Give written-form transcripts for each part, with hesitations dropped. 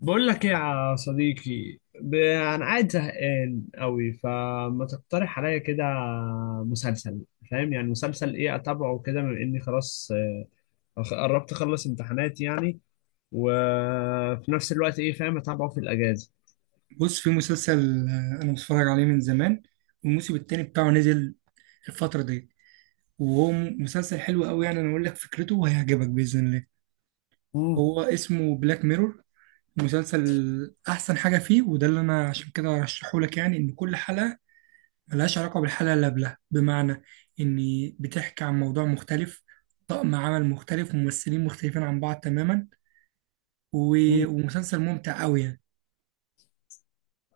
بقول لك ايه يا صديقي انا قاعد زهقان قوي فما تقترح عليا كده مسلسل. فاهم يعني مسلسل ايه اتابعه كده بما اني خلاص قربت اخلص امتحانات يعني. وفي نفس الوقت ايه فاهم اتابعه في الاجازه. بص، في مسلسل. انا بتفرج عليه من زمان، والموسم التاني بتاعه نزل الفترة دي. وهو مسلسل حلو قوي يعني. انا اقول لك فكرته وهيعجبك بإذن الله. مم. هو اسمه بلاك ميرور. مسلسل احسن حاجة فيه، وده اللي انا عشان كده ارشحه لك، يعني ان كل حلقة ملهاش علاقة بالحلقة اللي قبلها، بمعنى ان بتحكي عن موضوع مختلف، طقم عمل مختلف وممثلين مختلفين عن بعض تماما. و- مم. ومسلسل ممتع قوي يعني.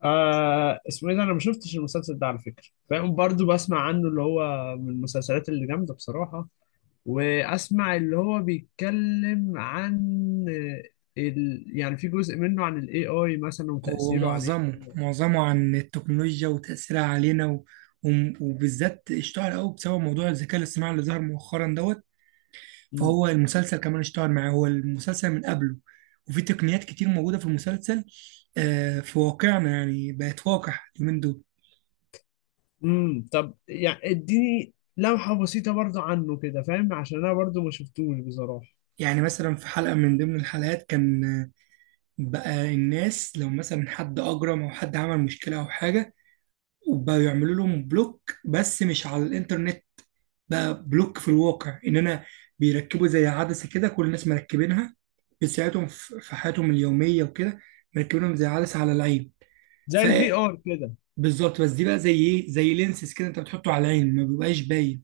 آه، اسمه ايه ده؟ انا ما شفتش المسلسل ده على فكره، فاهم، برضو بسمع عنه، اللي هو من المسلسلات اللي جامده بصراحه. واسمع اللي هو بيتكلم عن يعني في جزء منه عن الاي اي مثلا هو وتأثيره عليه. معظمه عن التكنولوجيا وتأثيرها علينا وبالذات اشتهر قوي بسبب موضوع الذكاء الاصطناعي اللي ظهر مؤخرا دوت. مم. فهو المسلسل كمان اشتهر معاه، هو المسلسل من قبله. وفي تقنيات كتير موجودة في المسلسل في واقعنا، يعني بقت واقع اليومين دول. طب يعني اديني لمحة بسيطة برضو عنه كده، فاهم، عشان انا برضو ما شفتوش بصراحة. يعني مثلا في حلقة من ضمن الحلقات، كان بقى الناس لو مثلا حد أجرم أو حد عمل مشكلة أو حاجة، وبقوا يعملوا لهم بلوك، بس مش على الإنترنت، بقى بلوك في الواقع. ان انا بيركبوا زي عدسه كده، كل الناس مركبينها، بتساعدهم في حياتهم اليوميه وكده. مركبينهم زي عدسه على العين. زي الفي ار كده. فبالظبط، بس دي بقى زي ايه، زي لينسز كده، انت بتحطه على العين ما بيبقاش باين.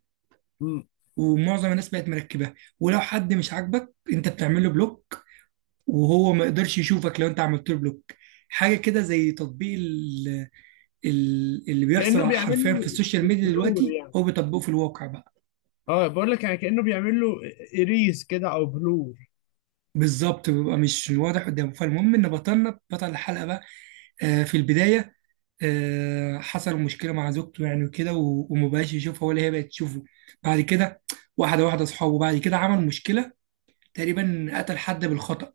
مم. ومعظم الناس بقت مركبها، ولو حد مش عاجبك انت بتعمل له بلوك، وهو ما يقدرش يشوفك لو انت عملت له بلوك. حاجه كده زي تطبيق اللي كأنه بيحصل بيعمل حرفيا في السوشيال له ميديا بلور دلوقتي، يعني. هو بيطبقه في الواقع بقى. اه بقول لك يعني كأنه بيعمل له اريز كده او بلور. بالظبط، بيبقى مش واضح قدامه. فالمهم ان بطلنا، بطل الحلقه بقى، في البدايه حصل مشكله مع زوجته يعني وكده، و- ومبقاش يشوفها ولا هي بقت تشوفه. بعد كده واحده واحده اصحابه، بعد كده عمل مشكله، تقريبا قتل حد بالخطأ،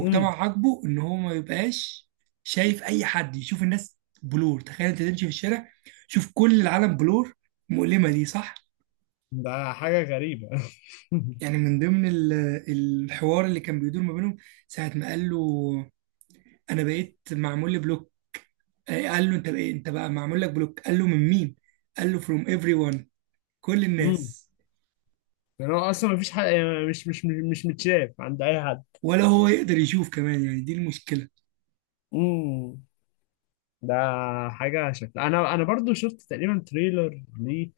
امم، عاجبه ان هو ما يبقاش شايف اي حد، يشوف الناس بلور. تخيل انت تمشي في الشارع، شوف كل العالم بلور، مؤلمه دي صح؟ ده حاجة غريبة. يعني من ضمن الحوار اللي كان بيدور ما بينهم، ساعه ما قال له انا بقيت معمول لي بلوك، قال له: انت بقى، انت بقى معمول لك بلوك. قال له: من مين؟ قال له: فروم ايفري ون، كل امم، الناس. يعني هو اصلا ما فيش حد، يعني مش متشاف عند اي حد. ولا هو يقدر يشوف كمان، يعني دي المشكله. امم، ده حاجة شكلها أنا برضو شفت تقريبا تريلر ليه.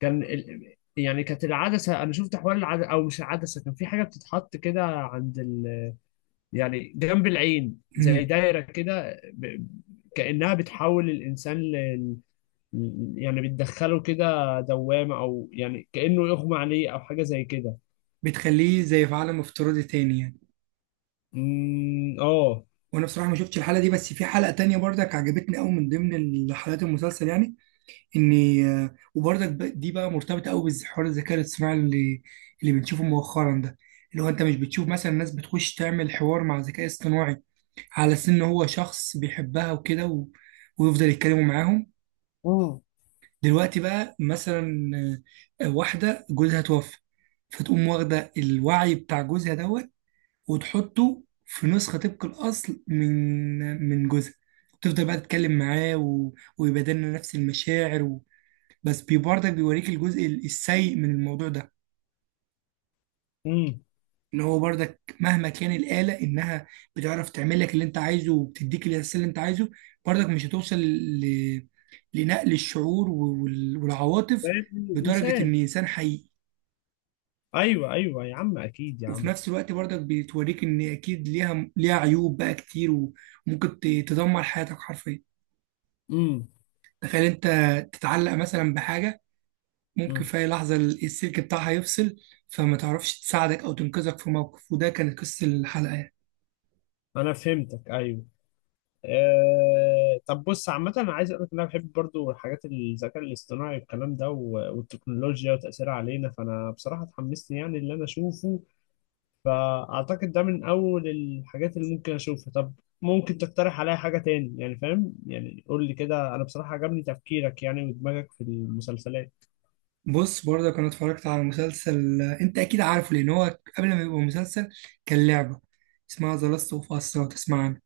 كان يعني كانت العدسة، أنا شفت حوار العدسة، أو مش العدسة، كان في حاجة بتتحط كده عند يعني جنب العين زي امم. دايرة كده كأنها بتحول الإنسان يعني بتدخله كده دوامة، أو يعني كأنه يغمى عليه أو حاجة زي كده. بتخليه زي في عالم افتراضي تاني يعني. أمم، آه وانا بصراحه ما شفتش الحلقه دي، بس في حلقه تانية برضك عجبتني قوي من ضمن حلقات المسلسل، يعني ان وبرضك دي بقى مرتبطه قوي بحوار الذكاء الاصطناعي اللي بنشوفه مؤخرا ده، اللي هو انت مش بتشوف مثلا ناس بتخش تعمل حوار مع ذكاء اصطناعي، على أساس إن هو شخص بيحبها وكده ويفضل يتكلموا معاهم. امم. دلوقتي بقى مثلا واحدة جوزها توفى، فتقوم واخدة الوعي بتاع جوزها دوت، وتحطه في نسخة طبق الأصل من جوزها، تفضل بقى تتكلم معاه ويبادلنا نفس المشاعر بس برضك بيوريك الجزء السيء من الموضوع ده، امم. اللي هو برضك مهما كان الآلة إنها بتعرف تعمل لك اللي أنت عايزه وبتديك الإحساس اللي أنت عايزه، برضك مش هتوصل لنقل الشعور والعواطف فاهم بدرجة إن الانسان. إنسان حقيقي. ايوه ايوه يا عم، اكيد يا وفي عم. نفس الوقت برضك بتوريك إن أكيد ليها عيوب بقى كتير، وممكن تدمر حياتك حرفيا. امم. تخيل أنت تتعلق مثلا بحاجة، ممكن امم. في أي لحظة السلك بتاعها يفصل، فما تعرفش تساعدك أو تنقذك في موقف، وده كانت قصة الحلقة يعني. انا فهمتك، ايوه. طب بص، عامة أنا عايز أقول لك إن أنا بحب برضو حاجات الذكاء الاصطناعي والكلام ده والتكنولوجيا وتأثيرها علينا، فأنا بصراحة اتحمست يعني اللي أنا أشوفه. فأعتقد ده من أول الحاجات اللي ممكن أشوفها. طب ممكن تقترح عليا حاجة تاني يعني، فاهم، يعني قول لي كده، أنا بصراحة عجبني تفكيرك يعني ودماغك في المسلسلات. بص، برضه انا اتفرجت على مسلسل انت اكيد عارفه، لان هو قبل ما يبقى مسلسل كان لعبه، اسمها ذا لاست اوف اس، لو تسمع عنها.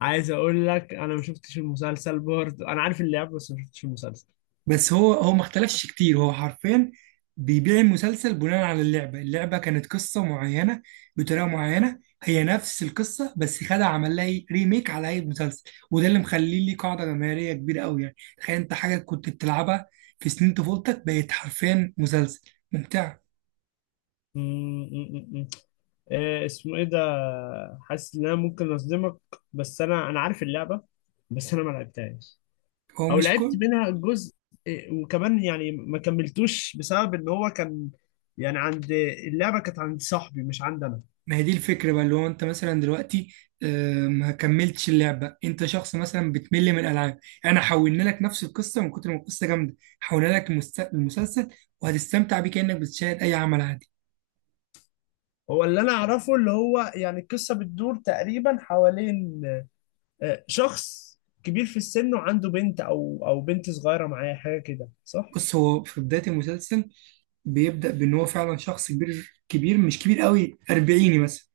عايز أقول لك أنا ما شفتش المسلسل برضو، أنا عارف اللعبة بس ما شفتش المسلسل. بس هو ما اختلفش كتير، هو حرفيا بيبيع المسلسل بناء على اللعبه. اللعبه كانت قصه معينه بطريقه معينه، هي نفس القصه بس خد عمل لها ريميك على اي مسلسل. وده اللي مخليه ليه قاعده جماهيريه كبيره قوي. يعني تخيل انت حاجه كنت بتلعبها في سنين طفولتك بقت حرفيا مسلسل ممتع. مم، مم، مم. إيه اسمه ايه ده؟ حاسس ان انا ممكن اصدمك، بس انا عارف اللعبه، بس انا ما لعبتهاش، هو او مش لعبت كل، منها جزء. إيه، وكمان يعني ما كملتوش بسبب ان هو كان يعني عند، اللعبه كانت عند صاحبي مش عندي انا. ما هي دي الفكرة بقى، اللي هو انت مثلا دلوقتي ما كملتش اللعبة، انت شخص مثلا بتمل من الالعاب، يعني انا حولنا لك نفس القصة. من كتر ما القصة جامدة، حولنا لك المسلسل، وهتستمتع بيه كأنك بتشاهد اي عمل عادي. هو اللي انا اعرفه، اللي هو يعني القصه بتدور تقريبا حوالين شخص كبير في السن وعنده بنت او او بنت صغيره معاه حاجه كده، صح؟ بص، هو في بداية المسلسل بيبدأ بان هو فعلا شخص كبير، كبير مش كبير قوي، اربعيني مثلا.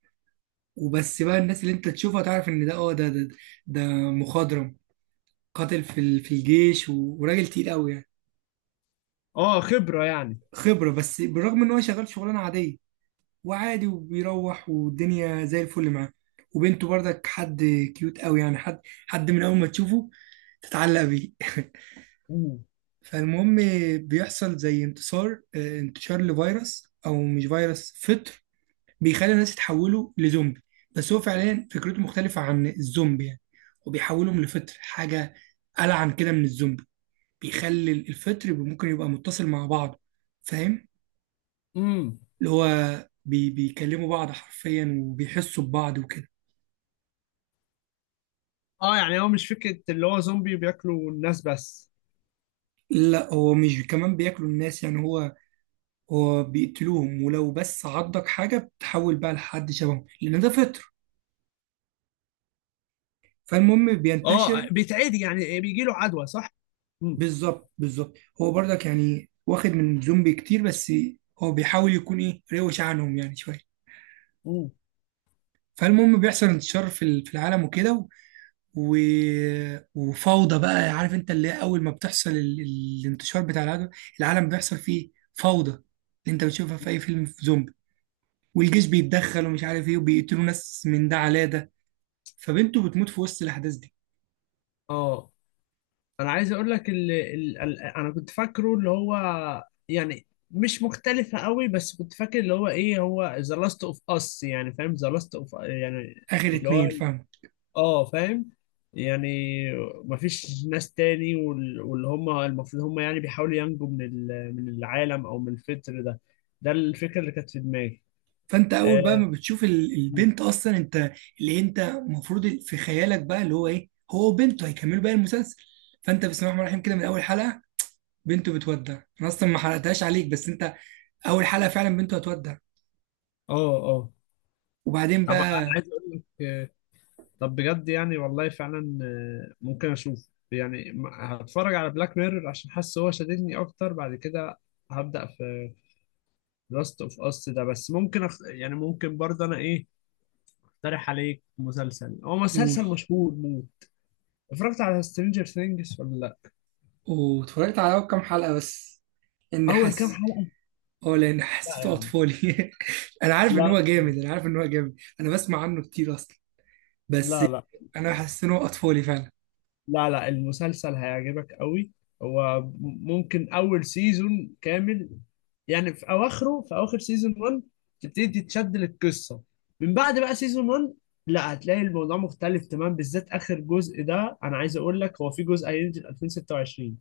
وبس بقى الناس اللي انت تشوفها تعرف ان ده، اه، ده مخضرم، قاتل في الجيش، و- وراجل تقيل قوي يعني. اه خبره يعني. خبرة، بس بالرغم ان هو شغال شغلانة عادية وعادي، وبيروح والدنيا زي الفل معاه. وبنته برضك حد كيوت قوي، يعني حد من اول ما تشوفه تتعلق بيه. فالمهم بيحصل زي انتصار، انتشار لفيروس، او مش فيروس، فطر، بيخلي الناس يتحولوا لزومبي. بس هو فعليا فكرته مختلفة عن الزومبي يعني، وبيحولهم لفطر، حاجة ألعن كده من الزومبي. بيخلي الفطر ممكن يبقى متصل مع بعض، فاهم؟ امم. اللي هو بيكلموا بعض حرفيا وبيحسوا ببعض وكده. اه يعني هو مش فكرة اللي هو زومبي بياكلوا الناس بس؟ لا، هو مش كمان بياكلوا الناس يعني، هو بيقتلوهم، ولو بس عضك حاجة بتحول بقى لحد شبههم، لأن ده فطر. فالمهم اه بينتشر. بيتعدي يعني، إيه، بيجي له عدوى صح؟ امم. بالظبط، هو برضك يعني واخد من زومبي كتير، بس هو بيحاول يكون إيه، روش عنهم يعني شوية. مم. فالمهم بيحصل انتشار في العالم وكده، و... وفوضى بقى. عارف انت اللي هي أول ما بتحصل الانتشار بتاع العالم، العالم بيحصل فيه فوضى، اللي انت بتشوفها في أي فيلم في زومبي. والجيش بيتدخل، ومش عارف ايه، وبيقتلوا ناس من ده على ده. فبنته بتموت في وسط الاحداث دي. اه انا عايز اقول لك انا كنت فاكره اللي هو يعني مش مختلفة قوي، بس كنت فاكر اللي هو ايه هو ذا لاست اوف اس يعني فاهم، ذا لاست اوف يعني اخر اللي اتنين، هو، فاهم؟ اه فاهم، يعني مفيش ناس تاني واللي هم المفروض هم يعني بيحاولوا ينجوا من من العالم او من الفطر ده، ده الفكرة اللي كانت في دماغي. فانت آه. اول بقى ما بتشوف البنت اصلا، انت اللي انت المفروض في خيالك بقى اللي هو ايه، هو وبنته هيكملوا بقى المسلسل. فانت بسم الله الرحمن الرحيم كده من اول حلقه بنته بتودع. انا اصلا ما حرقتهاش عليك، بس انت اول حلقه فعلا بنته هتودع. اه. اه. وبعدين طبعا انا بقى عايز اقول لك آه، طب بجد يعني والله فعلا، ممكن اشوف يعني، هتفرج على بلاك ميرور عشان حاسس هو شددني اكتر. بعد كده هبدأ في لاست اوف اس ده. بس ممكن يعني ممكن برضه انا ايه اقترح عليك مسلسل، هو قول. مسلسل مشهور موت. اتفرجت على سترينجر ثينجز ولا لا؟ واتفرجت على أول كام حلقه بس، اني اول كام حاسس، حلقة؟ اه، لان لا حسيته يعني، اطفالي. انا عارف ان لا. هو جامد، انا عارف ان هو جامد، انا بسمع عنه كتير اصلا، بس لا لا. انا حاسس ان هو اطفالي فعلا. لا لا، المسلسل هيعجبك قوي. هو ممكن اول سيزون كامل يعني في اواخره، في اواخر سيزون 1 تبتدي تتشد للقصه. من بعد بقى سيزون 1 لا، هتلاقي الموضوع مختلف تمام، بالذات اخر جزء ده. انا عايز اقول لك هو في جزء هينزل 2026،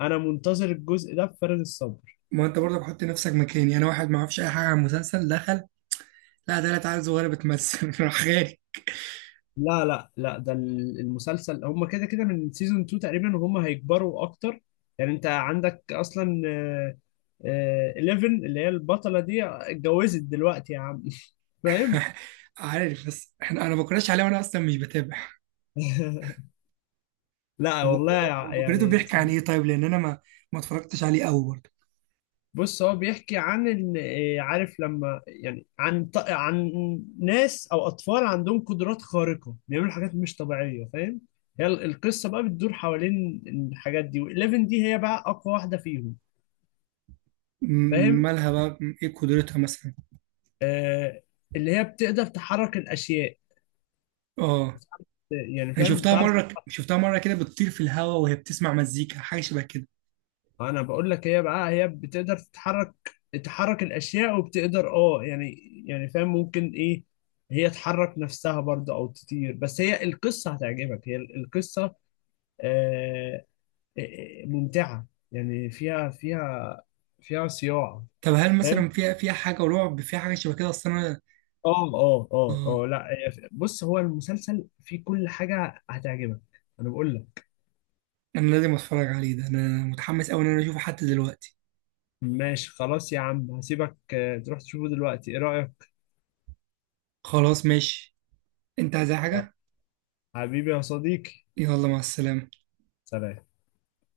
انا منتظر الجزء ده بفارغ الصبر. ما انت برضه بحط نفسك مكاني يعني، انا واحد ما اعرفش اي حاجه عن المسلسل، دخل. لا، ده لا تعالى صغيره بتمثل. راح خارج. لا لا لا، ده ال- المسلسل هم كده كده من سيزون 2 تقريبا وهم هيكبروا اكتر. يعني انت عندك اصلا 11 اللي هي البطلة دي اتجوزت دلوقتي يا عم. فاهم. عارف، بس احنا انا ما بكرهش عليه، وانا اصلا مش بتابع. لا طب هو، هو والله. فكرته يعني بيحكي عن ايه طيب؟ لان انا ما اتفرجتش عليه قوي برضه. بص هو بيحكي عن عارف لما يعني عن عن ناس او اطفال عندهم قدرات خارقة بيعملوا حاجات مش طبيعية، فاهم. هي ال- القصة بقى بتدور حوالين الحاجات دي، و11 دي هي بقى اقوى واحدة فيهم، فاهم. مالها بقى، ايه قدرتها مثلا؟ آه، اللي هي بتقدر تحرك الاشياء. اه، يعني انا فاهم، شفتها بتعرف، مره شفتها مره كده بتطير في الهواء وهي بتسمع مزيكا، حاجه شبه كده. انا بقول لك هي بقى هي بتقدر تتحرك، تحرك الاشياء، وبتقدر، اه يعني، يعني فاهم ممكن ايه، هي تحرك نفسها برضه او تطير. بس هي القصه هتعجبك، هي القصه آه، ممتعه، يعني فيها، فيها، فيها صياعه، طب هل فاهم. مثلا فيها حاجة رعب، فيها حاجة شبه كده؟ أصل أنا، آه، اه لا، بص هو المسلسل فيه كل حاجه هتعجبك، انا بقول لك. أنا لازم أتفرج عليه ده. أنا متحمس أوي إن أنا أشوفه حتى دلوقتي. ماشي خلاص يا عم، هسيبك تروح تشوفه دلوقتي، ايه رأيك؟ خلاص ماشي. أنت عايز أي آه. حاجة؟ حبيبي يا صديقي، يلا مع السلامة. سلام.